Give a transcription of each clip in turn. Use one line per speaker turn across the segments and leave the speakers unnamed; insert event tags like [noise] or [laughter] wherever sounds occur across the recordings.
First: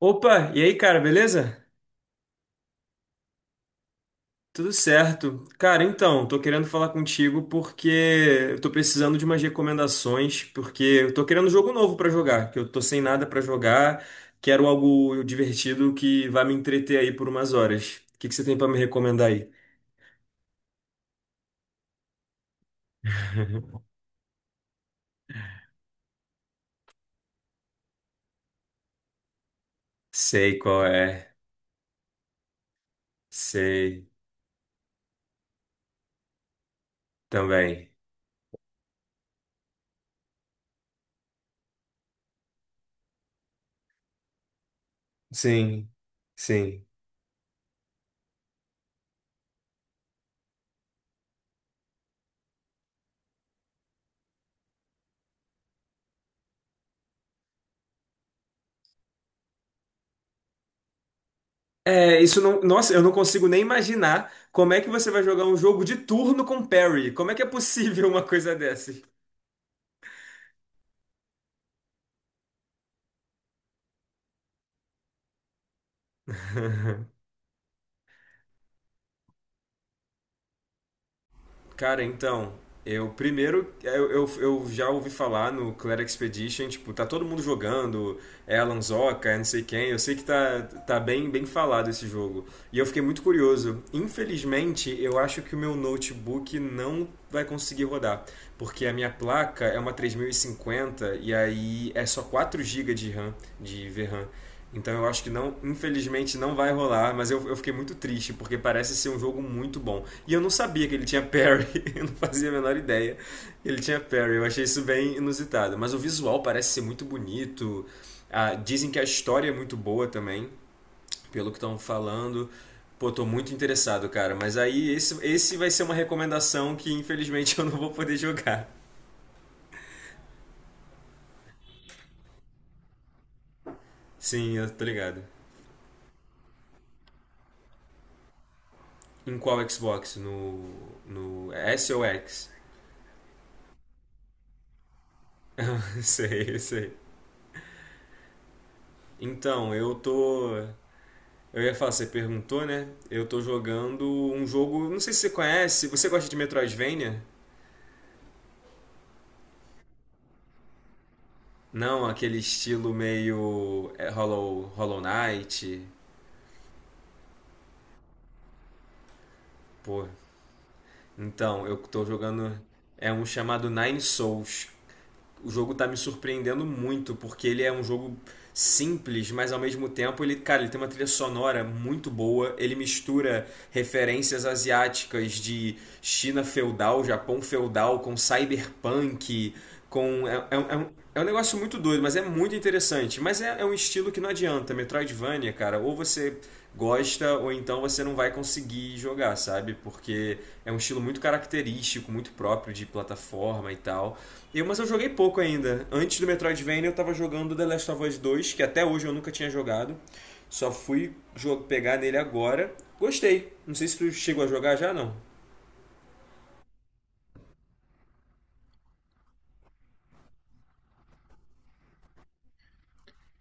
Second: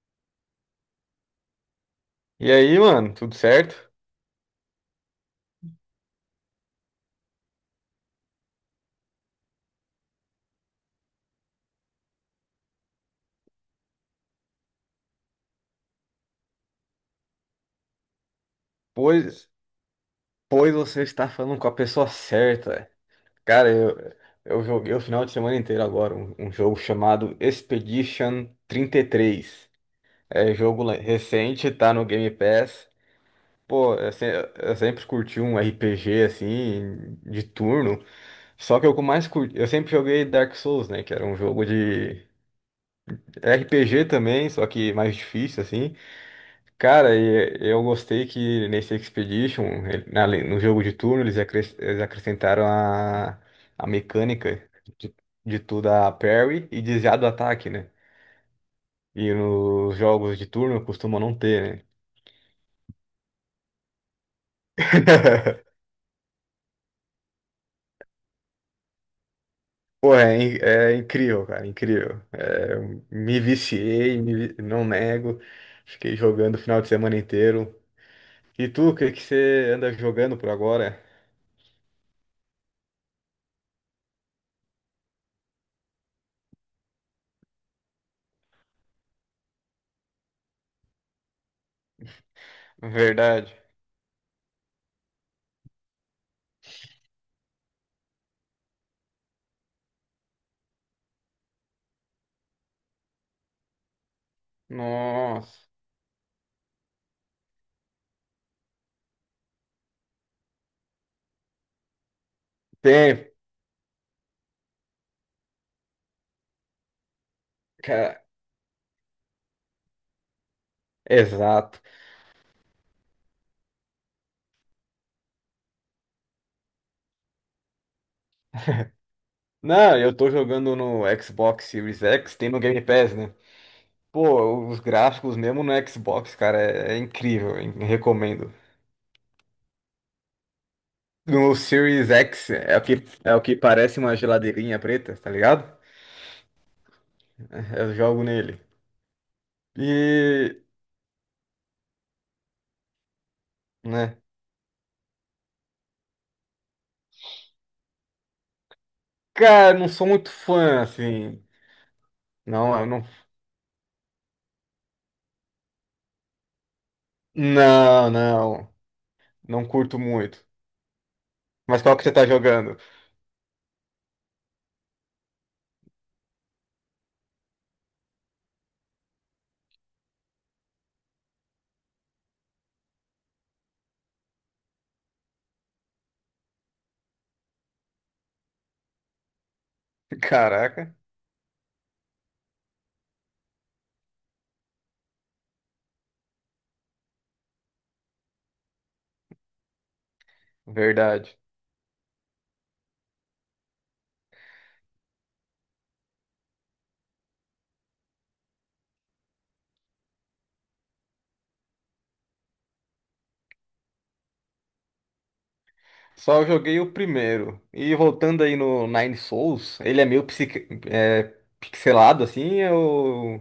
Opa, e aí, cara, beleza?
E aí, mano, tudo certo?
Tudo certo. Cara, então, tô querendo falar contigo porque eu tô precisando de umas recomendações, porque eu tô querendo um jogo novo pra jogar, que eu tô sem nada pra jogar, quero algo divertido que vá me entreter aí por umas horas. O que que você tem pra me recomendar aí?
Pois, pois você está falando com a pessoa certa. Cara, eu joguei o final de semana inteiro agora um jogo chamado Expedition 33. É
Sei
jogo
qual é.
recente, tá no Game Pass. Pô,
Sei
eu, se- Eu sempre curti um RPG assim, de
também.
turno. Só que o que eu mais curti, eu sempre joguei Dark Souls, né? Que era um jogo de RPG também, só que mais difícil,
Sim,
assim.
sim.
Cara, e eu gostei que nesse Expedition, no jogo de turno, eles acrescentaram a mecânica de, de tu dar parry e desviar do ataque, né? E nos jogos de turno costuma não ter, né?
É, isso não. Nossa, eu não consigo nem imaginar como é que você vai jogar um
[laughs]
jogo de turno com parry. Como é que é possível uma coisa dessa?
Pô, é, é incrível, cara, incrível. É, me viciei, me vi- não nego. Fiquei jogando o final de semana
[laughs]
inteiro. E tu, o que que você anda jogando por agora?
Cara, então, eu primeiro eu já ouvi falar no Clair Expedition, tipo, tá todo mundo jogando, é Alan Zoka, é não sei quem, eu sei que tá bem falado esse jogo. E eu fiquei muito
Verdade.
curioso. Infelizmente, eu acho que o meu notebook não vai conseguir rodar, porque a minha placa é uma 3050 e aí é só 4 gigas de RAM, de VRAM. Então eu acho que não,
Nossa.
infelizmente não vai rolar, mas eu fiquei muito triste, porque parece ser um jogo muito bom. E eu não sabia que ele tinha parry, [laughs] eu não fazia a menor ideia.
Tem,
Que ele tinha parry, eu achei isso bem inusitado. Mas o visual parece ser muito bonito.
cara.
Ah, dizem que a história é muito boa também, pelo que estão
Exato.
falando. Pô, tô muito interessado, cara. Mas aí esse vai ser uma recomendação que infelizmente [laughs] eu não vou poder jogar.
Não, eu tô jogando no Xbox Series X, tem no Game Pass, né?
Sim,
Pô,
eu
os
tô ligado.
gráficos mesmo no Xbox, cara, é incrível, hein? Recomendo.
Em qual Xbox? No, no
No
S ou
Series
X?
X é o que parece uma geladeirinha preta, tá ligado?
[laughs] Sei, sei.
É, eu jogo nele.
Então, eu tô.
E,
Eu ia falar, você perguntou, né? Eu tô jogando
né?
um jogo. Não sei se você conhece. Você gosta de Metroidvania?
Cara, não sou muito fã, assim.
Não, aquele
Não, eu
estilo
não.
meio, Hollow Knight.
Não, não. Não curto
Pô.
muito.
Então, eu
Mas qual que
tô
você tá
jogando.
jogando?
É um chamado Nine Souls. O jogo tá me surpreendendo muito, porque ele é um jogo simples, mas ao mesmo tempo ele, cara, ele tem uma trilha sonora muito boa, ele mistura referências asiáticas de China feudal, Japão feudal com cyberpunk,
[laughs]
com
Caraca,
é um negócio muito doido, mas é muito interessante. Mas é um estilo que não adianta. Metroidvania, cara, ou você gosta ou então você não vai conseguir jogar, sabe? Porque é um estilo muito
verdade.
característico, muito próprio de plataforma e tal. Mas eu joguei pouco ainda. Antes do Metroidvania eu tava jogando The Last of Us 2, que até hoje eu nunca tinha jogado. Só fui pegar nele agora. Gostei. Não sei se tu chegou a jogar já, não.
Só joguei o primeiro. E voltando aí no Nine Souls, ele é meio pixelado assim,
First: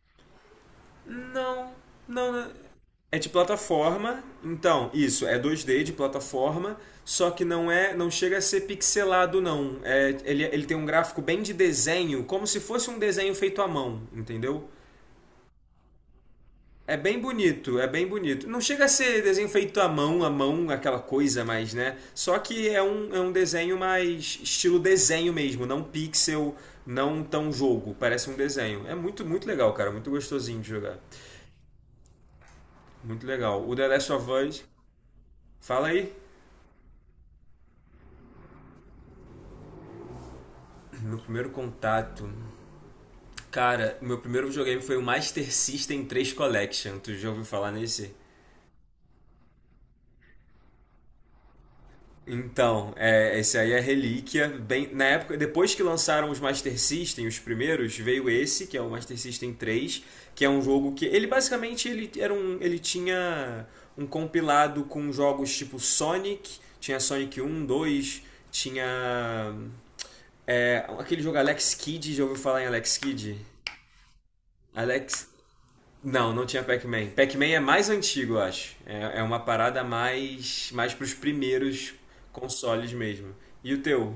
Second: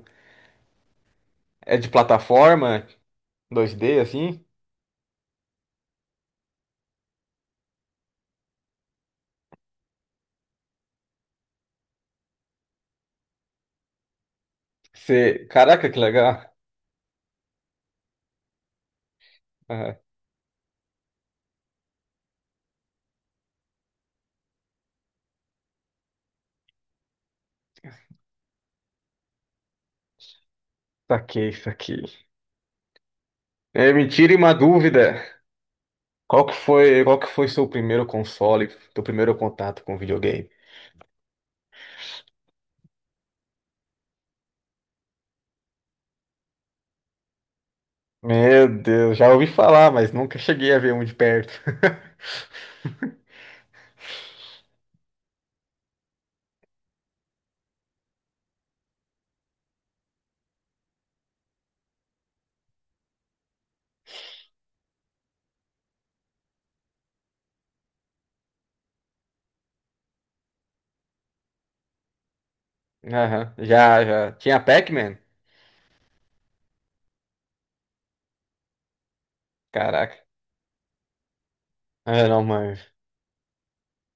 Não,
é de
não, não.
plataforma
É de
2D
plataforma,
assim.
então, isso, é dois d de plataforma, só que não chega a ser pixelado, não. É, ele tem um gráfico bem de desenho, como se fosse um desenho feito à mão, entendeu?
Você... Caraca, que legal.
É bem bonito, é bem bonito. Não chega a ser desenho feito
Ah,
à mão, aquela coisa mais, né? Só que é um desenho mais estilo desenho mesmo, não pixel, não tão jogo. Parece um desenho. É muito, muito legal, cara, muito gostosinho de jogar.
saquei isso aqui.
Muito legal. O The
É, me
Last of
tire uma
Us,
dúvida.
fala aí.
Qual que foi seu primeiro console, seu primeiro contato com videogame?
Meu primeiro contato. Cara, meu primeiro videogame foi o Master System 3 Collection. Tu já ouviu falar nesse?
Meu Deus, já ouvi falar, mas nunca cheguei a ver um de perto.
Então, esse aí é relíquia. Bem, na época, depois que lançaram os Master System, os primeiros, veio esse, que é o Master System 3, que é um jogo que ele basicamente ele era um, ele tinha um compilado com jogos tipo Sonic, tinha Sonic um, dois, tinha, aquele jogo Alex Kidd, já ouviu falar em Alex
[laughs]
Kidd?
Aham, já. Tinha Pac-Man?
Alex. Não, não tinha Pac-Man. Pac-Man é mais antigo, eu acho. É uma parada
Caraca.
mais pros primeiros
Ah, não, mano.
consoles mesmo. E o teu?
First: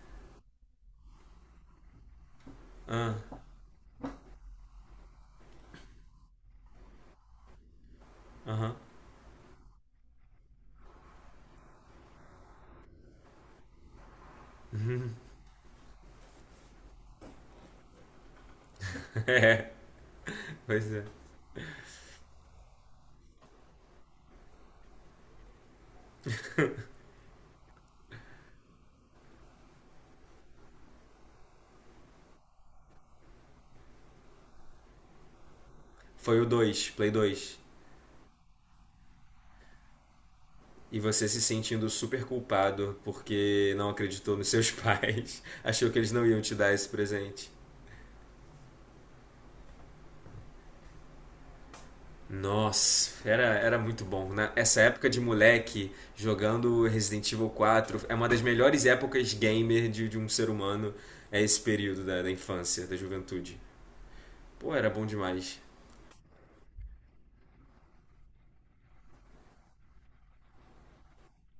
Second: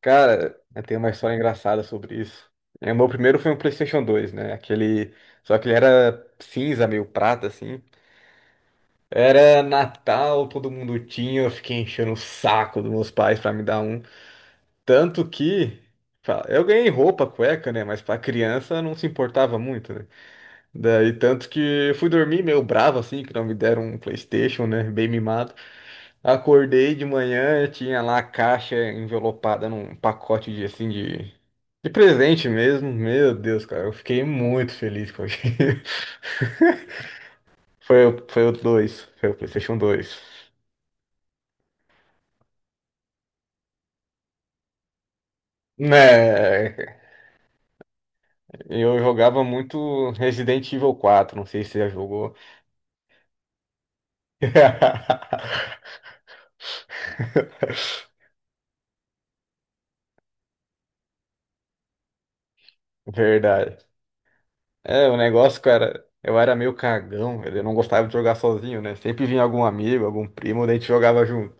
Cara, eu tenho uma história engraçada sobre isso. O meu
Ah,
primeiro foi um PlayStation 2, né? Aquele. Só que ele era cinza, meio prata, assim.
aham. [laughs]
Era Natal, todo mundo tinha, eu fiquei enchendo o saco dos meus pais pra me dar um. Tanto que. Eu ganhei roupa, cueca, né? Mas pra criança não se importava
É,
muito, né?
pois é.
Daí tanto que eu fui dormir meio bravo, assim, que não me deram um PlayStation, né? Bem mimado. Acordei de manhã, eu tinha lá a caixa envelopada num pacote de de presente mesmo. Meu Deus, cara, eu fiquei muito feliz com aquilo. [laughs]
Foi o dois, Play dois.
Foi o dois. Foi o PlayStation 2.
E você se sentindo super culpado porque não acreditou nos seus pais, [laughs] achou que eles não iam te dar
Né,
esse presente.
eu jogava muito Resident Evil 4. Não sei se você já jogou.
Nossa, era muito bom, né? Essa época de moleque jogando Resident Evil 4
[laughs]
é uma das melhores épocas gamer de um ser humano. É esse período da infância, da juventude.
Verdade.
Pô, era bom
É, o
demais.
negócio, cara, eu era meio cagão, velho, eu não gostava de jogar sozinho, né? Sempre vinha algum amigo, algum primo, daí a gente jogava junto.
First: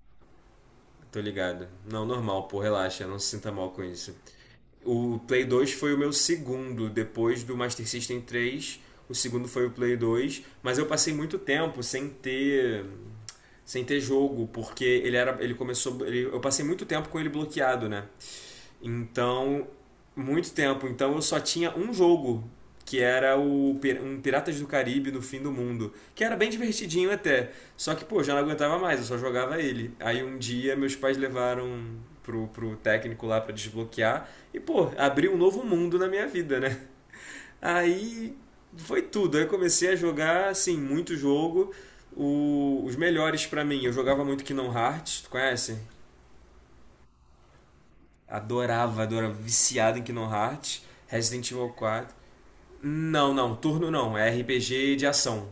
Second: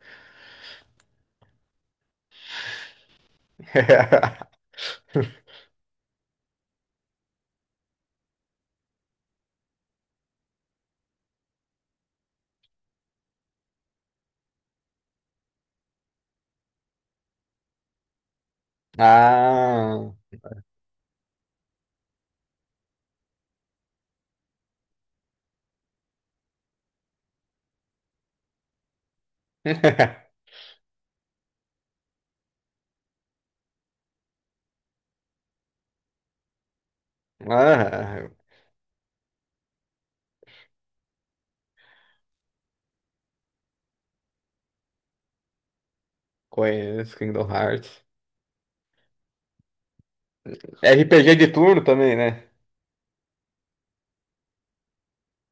Tô ligado. Não, normal, pô, relaxa, não se sinta mal com isso.
[laughs]
O Play 2 foi o meu segundo, depois do Master System 3. O segundo foi o Play 2, mas eu passei muito tempo sem ter jogo, porque ele era, ele começou, ele- eu passei muito tempo com ele bloqueado, né? Então,
Ah.
muito tempo. Então eu só tinha um jogo, que era um Piratas do Caribe no Fim do Mundo, que era bem divertidinho até. Só que, pô, já não aguentava mais, eu só jogava ele. Aí um
[laughs]
dia meus pais levaram pro técnico lá pra desbloquear e, pô, abriu um novo mundo na minha vida, né?
Ah,
Aí foi tudo. Aí eu comecei a jogar, assim, muito jogo. Os melhores pra mim, eu jogava muito Kingdom Hearts, tu conhece?
conheço Kingdom Hearts.
Adorava, adorava. Viciado em Kingdom Hearts,
É RPG de
Resident Evil
turno
4.
também, né?
Não, não, turno não. É RPG de ação.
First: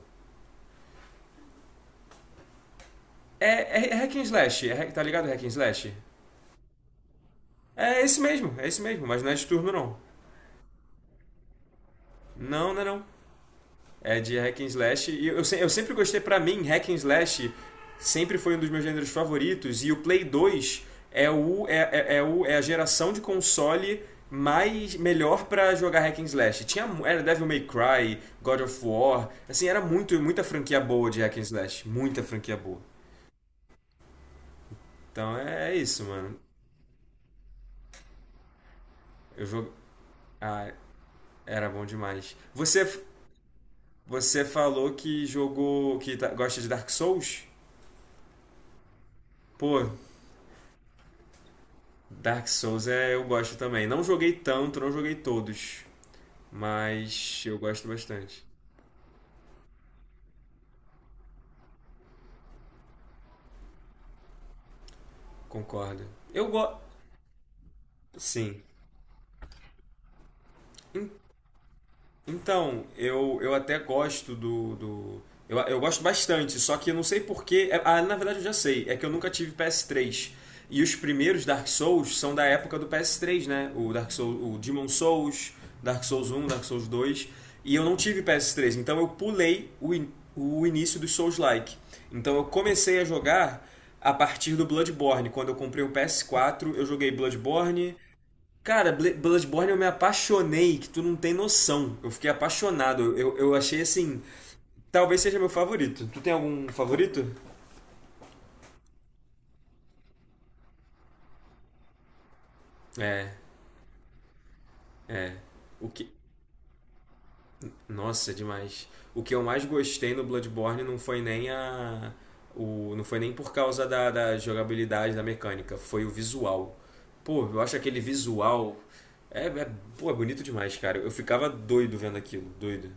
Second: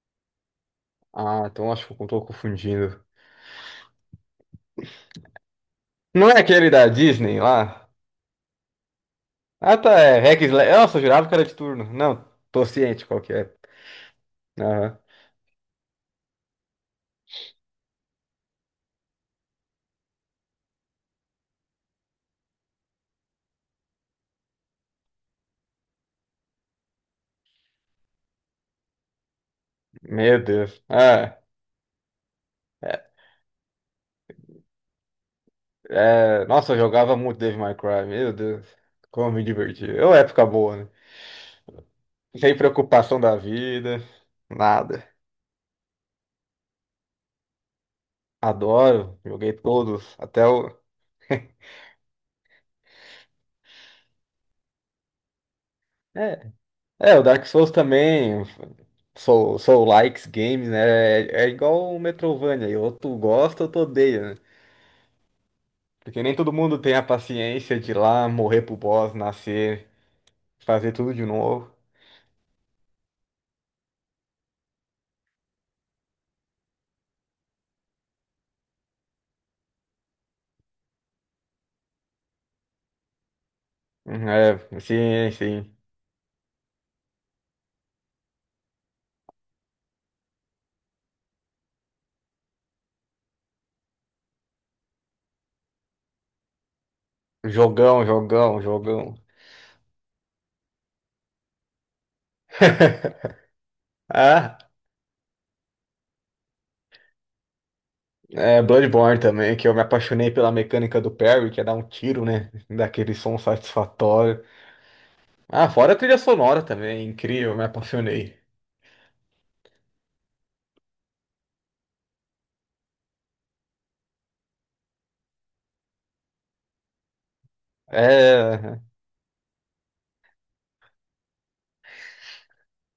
Ah, então acho que eu tô confundindo.
É hack and slash, é tá ligado hack and slash?
Não é aquele da Disney lá?
É esse mesmo, mas não é de turno
Ah, tá,
não.
é Hack and Slash. Nossa, eu jurava que era de turno. Não, tô
Não, não é não.
ciente qual que é.
É de hack and
Aham.
slash. E eu sempre gostei, pra mim, hack and slash sempre foi um dos meus gêneros favoritos. E o Play 2 é, o, é, é, é o, é a geração de console mais melhor pra jogar hack and slash. Tinha, era Devil May Cry, God of War, assim, era muito,
Meu
muita franquia
Deus.
boa de hack and slash. Muita franquia boa.
É,
Então é isso, mano.
Nossa, eu jogava muito Devil May Cry. Meu Deus, como me
Eu jogo...
diverti. É uma época
Ah,
boa, né?
era bom demais.
Sem
Você,
preocupação da vida,
você falou
nada.
que jogou... gosta de Dark Souls?
Adoro, joguei
Pô,
todos, até o...
Dark Souls eu gosto também. Não joguei tanto, não joguei todos,
[laughs] É, o
mas
Dark
eu
Souls
gosto
também,
bastante.
Soul Likes Games, né? É, é igual o Metrovania, ou tu gosta ou tu odeia, né?
Concordo.
Porque nem
Eu
todo
gosto.
mundo tem a paciência de ir lá
Sim.
morrer pro boss, nascer, fazer tudo de novo.
Então, eu gosto bastante, só que eu não sei porquê. Ah, na verdade eu já sei. É que eu nunca tive PS3. E os primeiros Dark Souls são da época do PS3, né? O Dark
Uhum,
Souls, o
É,
Demon
sim,
Souls,
sim.
Dark Souls 1, Dark Souls 2. E eu não tive PS3, então eu pulei o início dos Souls-like. Então eu comecei a jogar a partir do Bloodborne. Quando eu comprei o PS4, eu joguei Bloodborne.
Jogão, jogão,
Cara,
jogão.
Bloodborne eu me apaixonei, que tu não tem noção. Eu fiquei apaixonado. Eu,
[laughs]
eu achei assim.
Ah,
Talvez seja meu favorito. Tu tem algum favorito?
é Bloodborne também, que eu me apaixonei pela mecânica do parry, que é dar um tiro, né? Daquele
É,
som satisfatório.
é.
Ah,
O
fora a
que.
trilha sonora também, incrível, me
Nossa,
apaixonei.
demais. O que eu mais gostei no Bloodborne não foi nem por causa da jogabilidade, da mecânica, foi o visual. Pô, eu acho aquele visual.
É,
É, é, pô, é bonito demais, cara. Eu ficava doido vendo aquilo, doido.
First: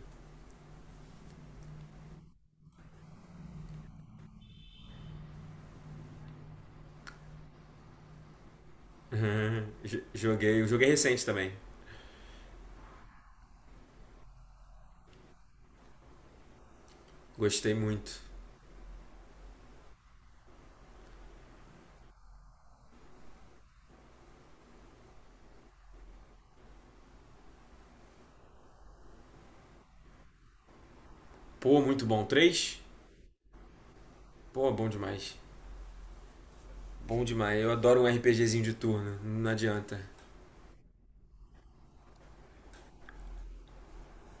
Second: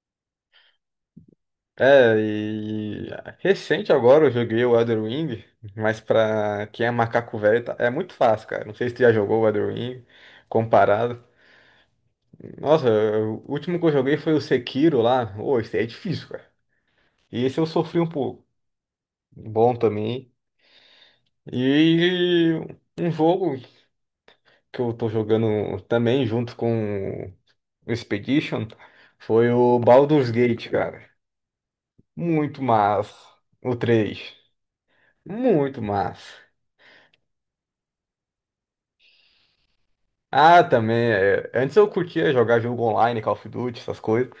e recente agora eu joguei o Elden Ring, mas pra quem é macaco velho é muito fácil, cara. Não sei se tu já
[laughs]
jogou o Elden
Jo-
Ring
Joguei, eu joguei
comparado.
recente também.
Nossa, o último que eu joguei foi o Sekiro lá. Ô, esse aí é difícil, cara. E esse eu
Gostei
sofri um
muito.
pouco. Bom também. E um jogo que eu tô jogando também junto com o Expedition foi o Baldur's Gate, cara.
Pô, muito bom.
Muito
Três?
massa. O 3,
Pô, bom demais.
muito massa.
Bom demais. Eu adoro um RPGzinho de turno. Não adianta.
Ah, também. É. Antes eu curtia jogar jogo online, Call of Duty, essas coisas.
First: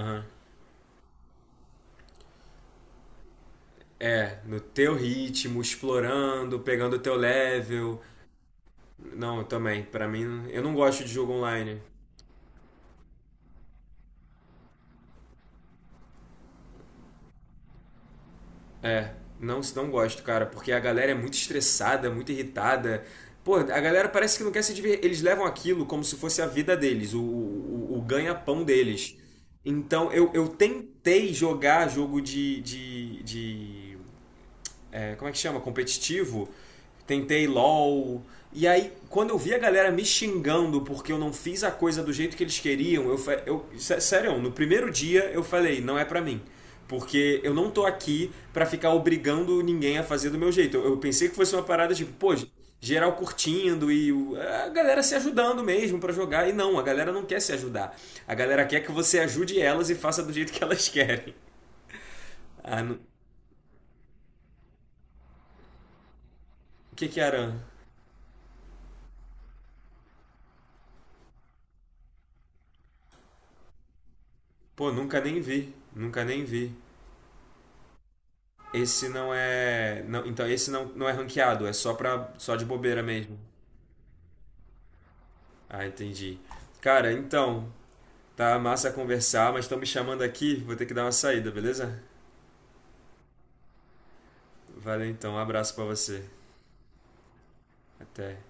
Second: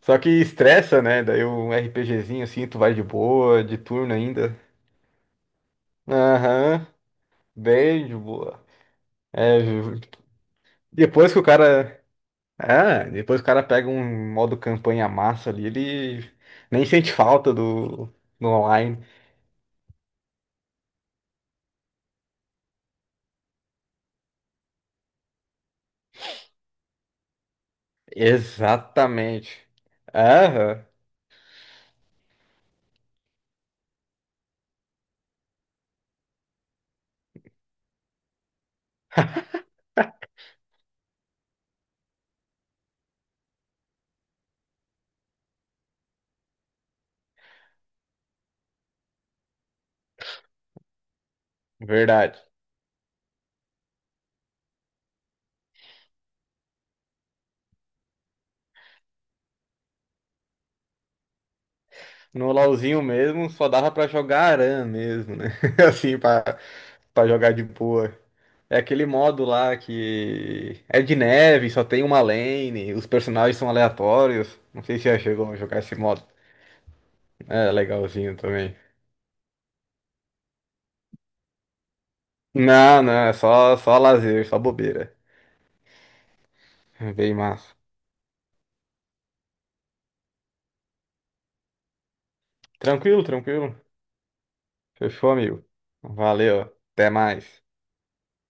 Só que estressa, né? Daí um RPGzinho assim, tu vai de boa, de turno
É,
ainda.
no teu ritmo, explorando,
Aham,
pegando o teu level.
bem de boa.
Não, eu
É,
também.
ju-
Pra mim, eu não gosto de jogo
depois que o
online.
cara. Ah, depois que o cara pega um modo campanha massa ali, ele nem sente falta do online.
É, não, não gosto, cara, porque a galera é muito estressada, muito irritada. Pô, a galera parece que não quer se divertir. Eles levam aquilo como se fosse a vida deles, o ganha-pão deles.
Exatamente.
Então, eu
Aham,
tentei jogar jogo de como é que chama? Competitivo. Tentei LOL. E aí, quando eu vi a galera me xingando porque eu não fiz a coisa do jeito que eles queriam, eu sério, no primeiro dia eu falei, não é pra mim. Porque eu não tô aqui pra ficar obrigando ninguém a fazer do meu jeito. Eu pensei que fosse uma parada tipo, pô,
verdade.
geral curtindo e a galera se ajudando mesmo pra jogar. E não, a galera não quer se ajudar. A galera quer que você ajude elas e faça do jeito que elas [laughs] querem.
No
Ah,
LoLzinho mesmo, só dava pra jogar aran mesmo, né? [laughs] Assim, pra,
o que que
pra
era?
jogar de boa. É aquele modo lá que é de neve, só tem uma lane, os personagens são aleatórios. Não
Pô,
sei se já
nunca nem
chegou a
vi,
jogar esse modo.
nunca nem vi.
É legalzinho também.
Esse não é, não, então esse não é ranqueado, é só pra, só de bobeira
Não, não, é
mesmo.
só lazer, só bobeira.
Ah, entendi. Cara,
Bem
então,
massa.
tá massa conversar, mas estão me chamando aqui, vou ter que dar uma saída, beleza?
Tranquilo, tranquilo.
Valeu
Fechou,
então, um
amigo.
abraço pra você.
Valeu, até mais.
Até.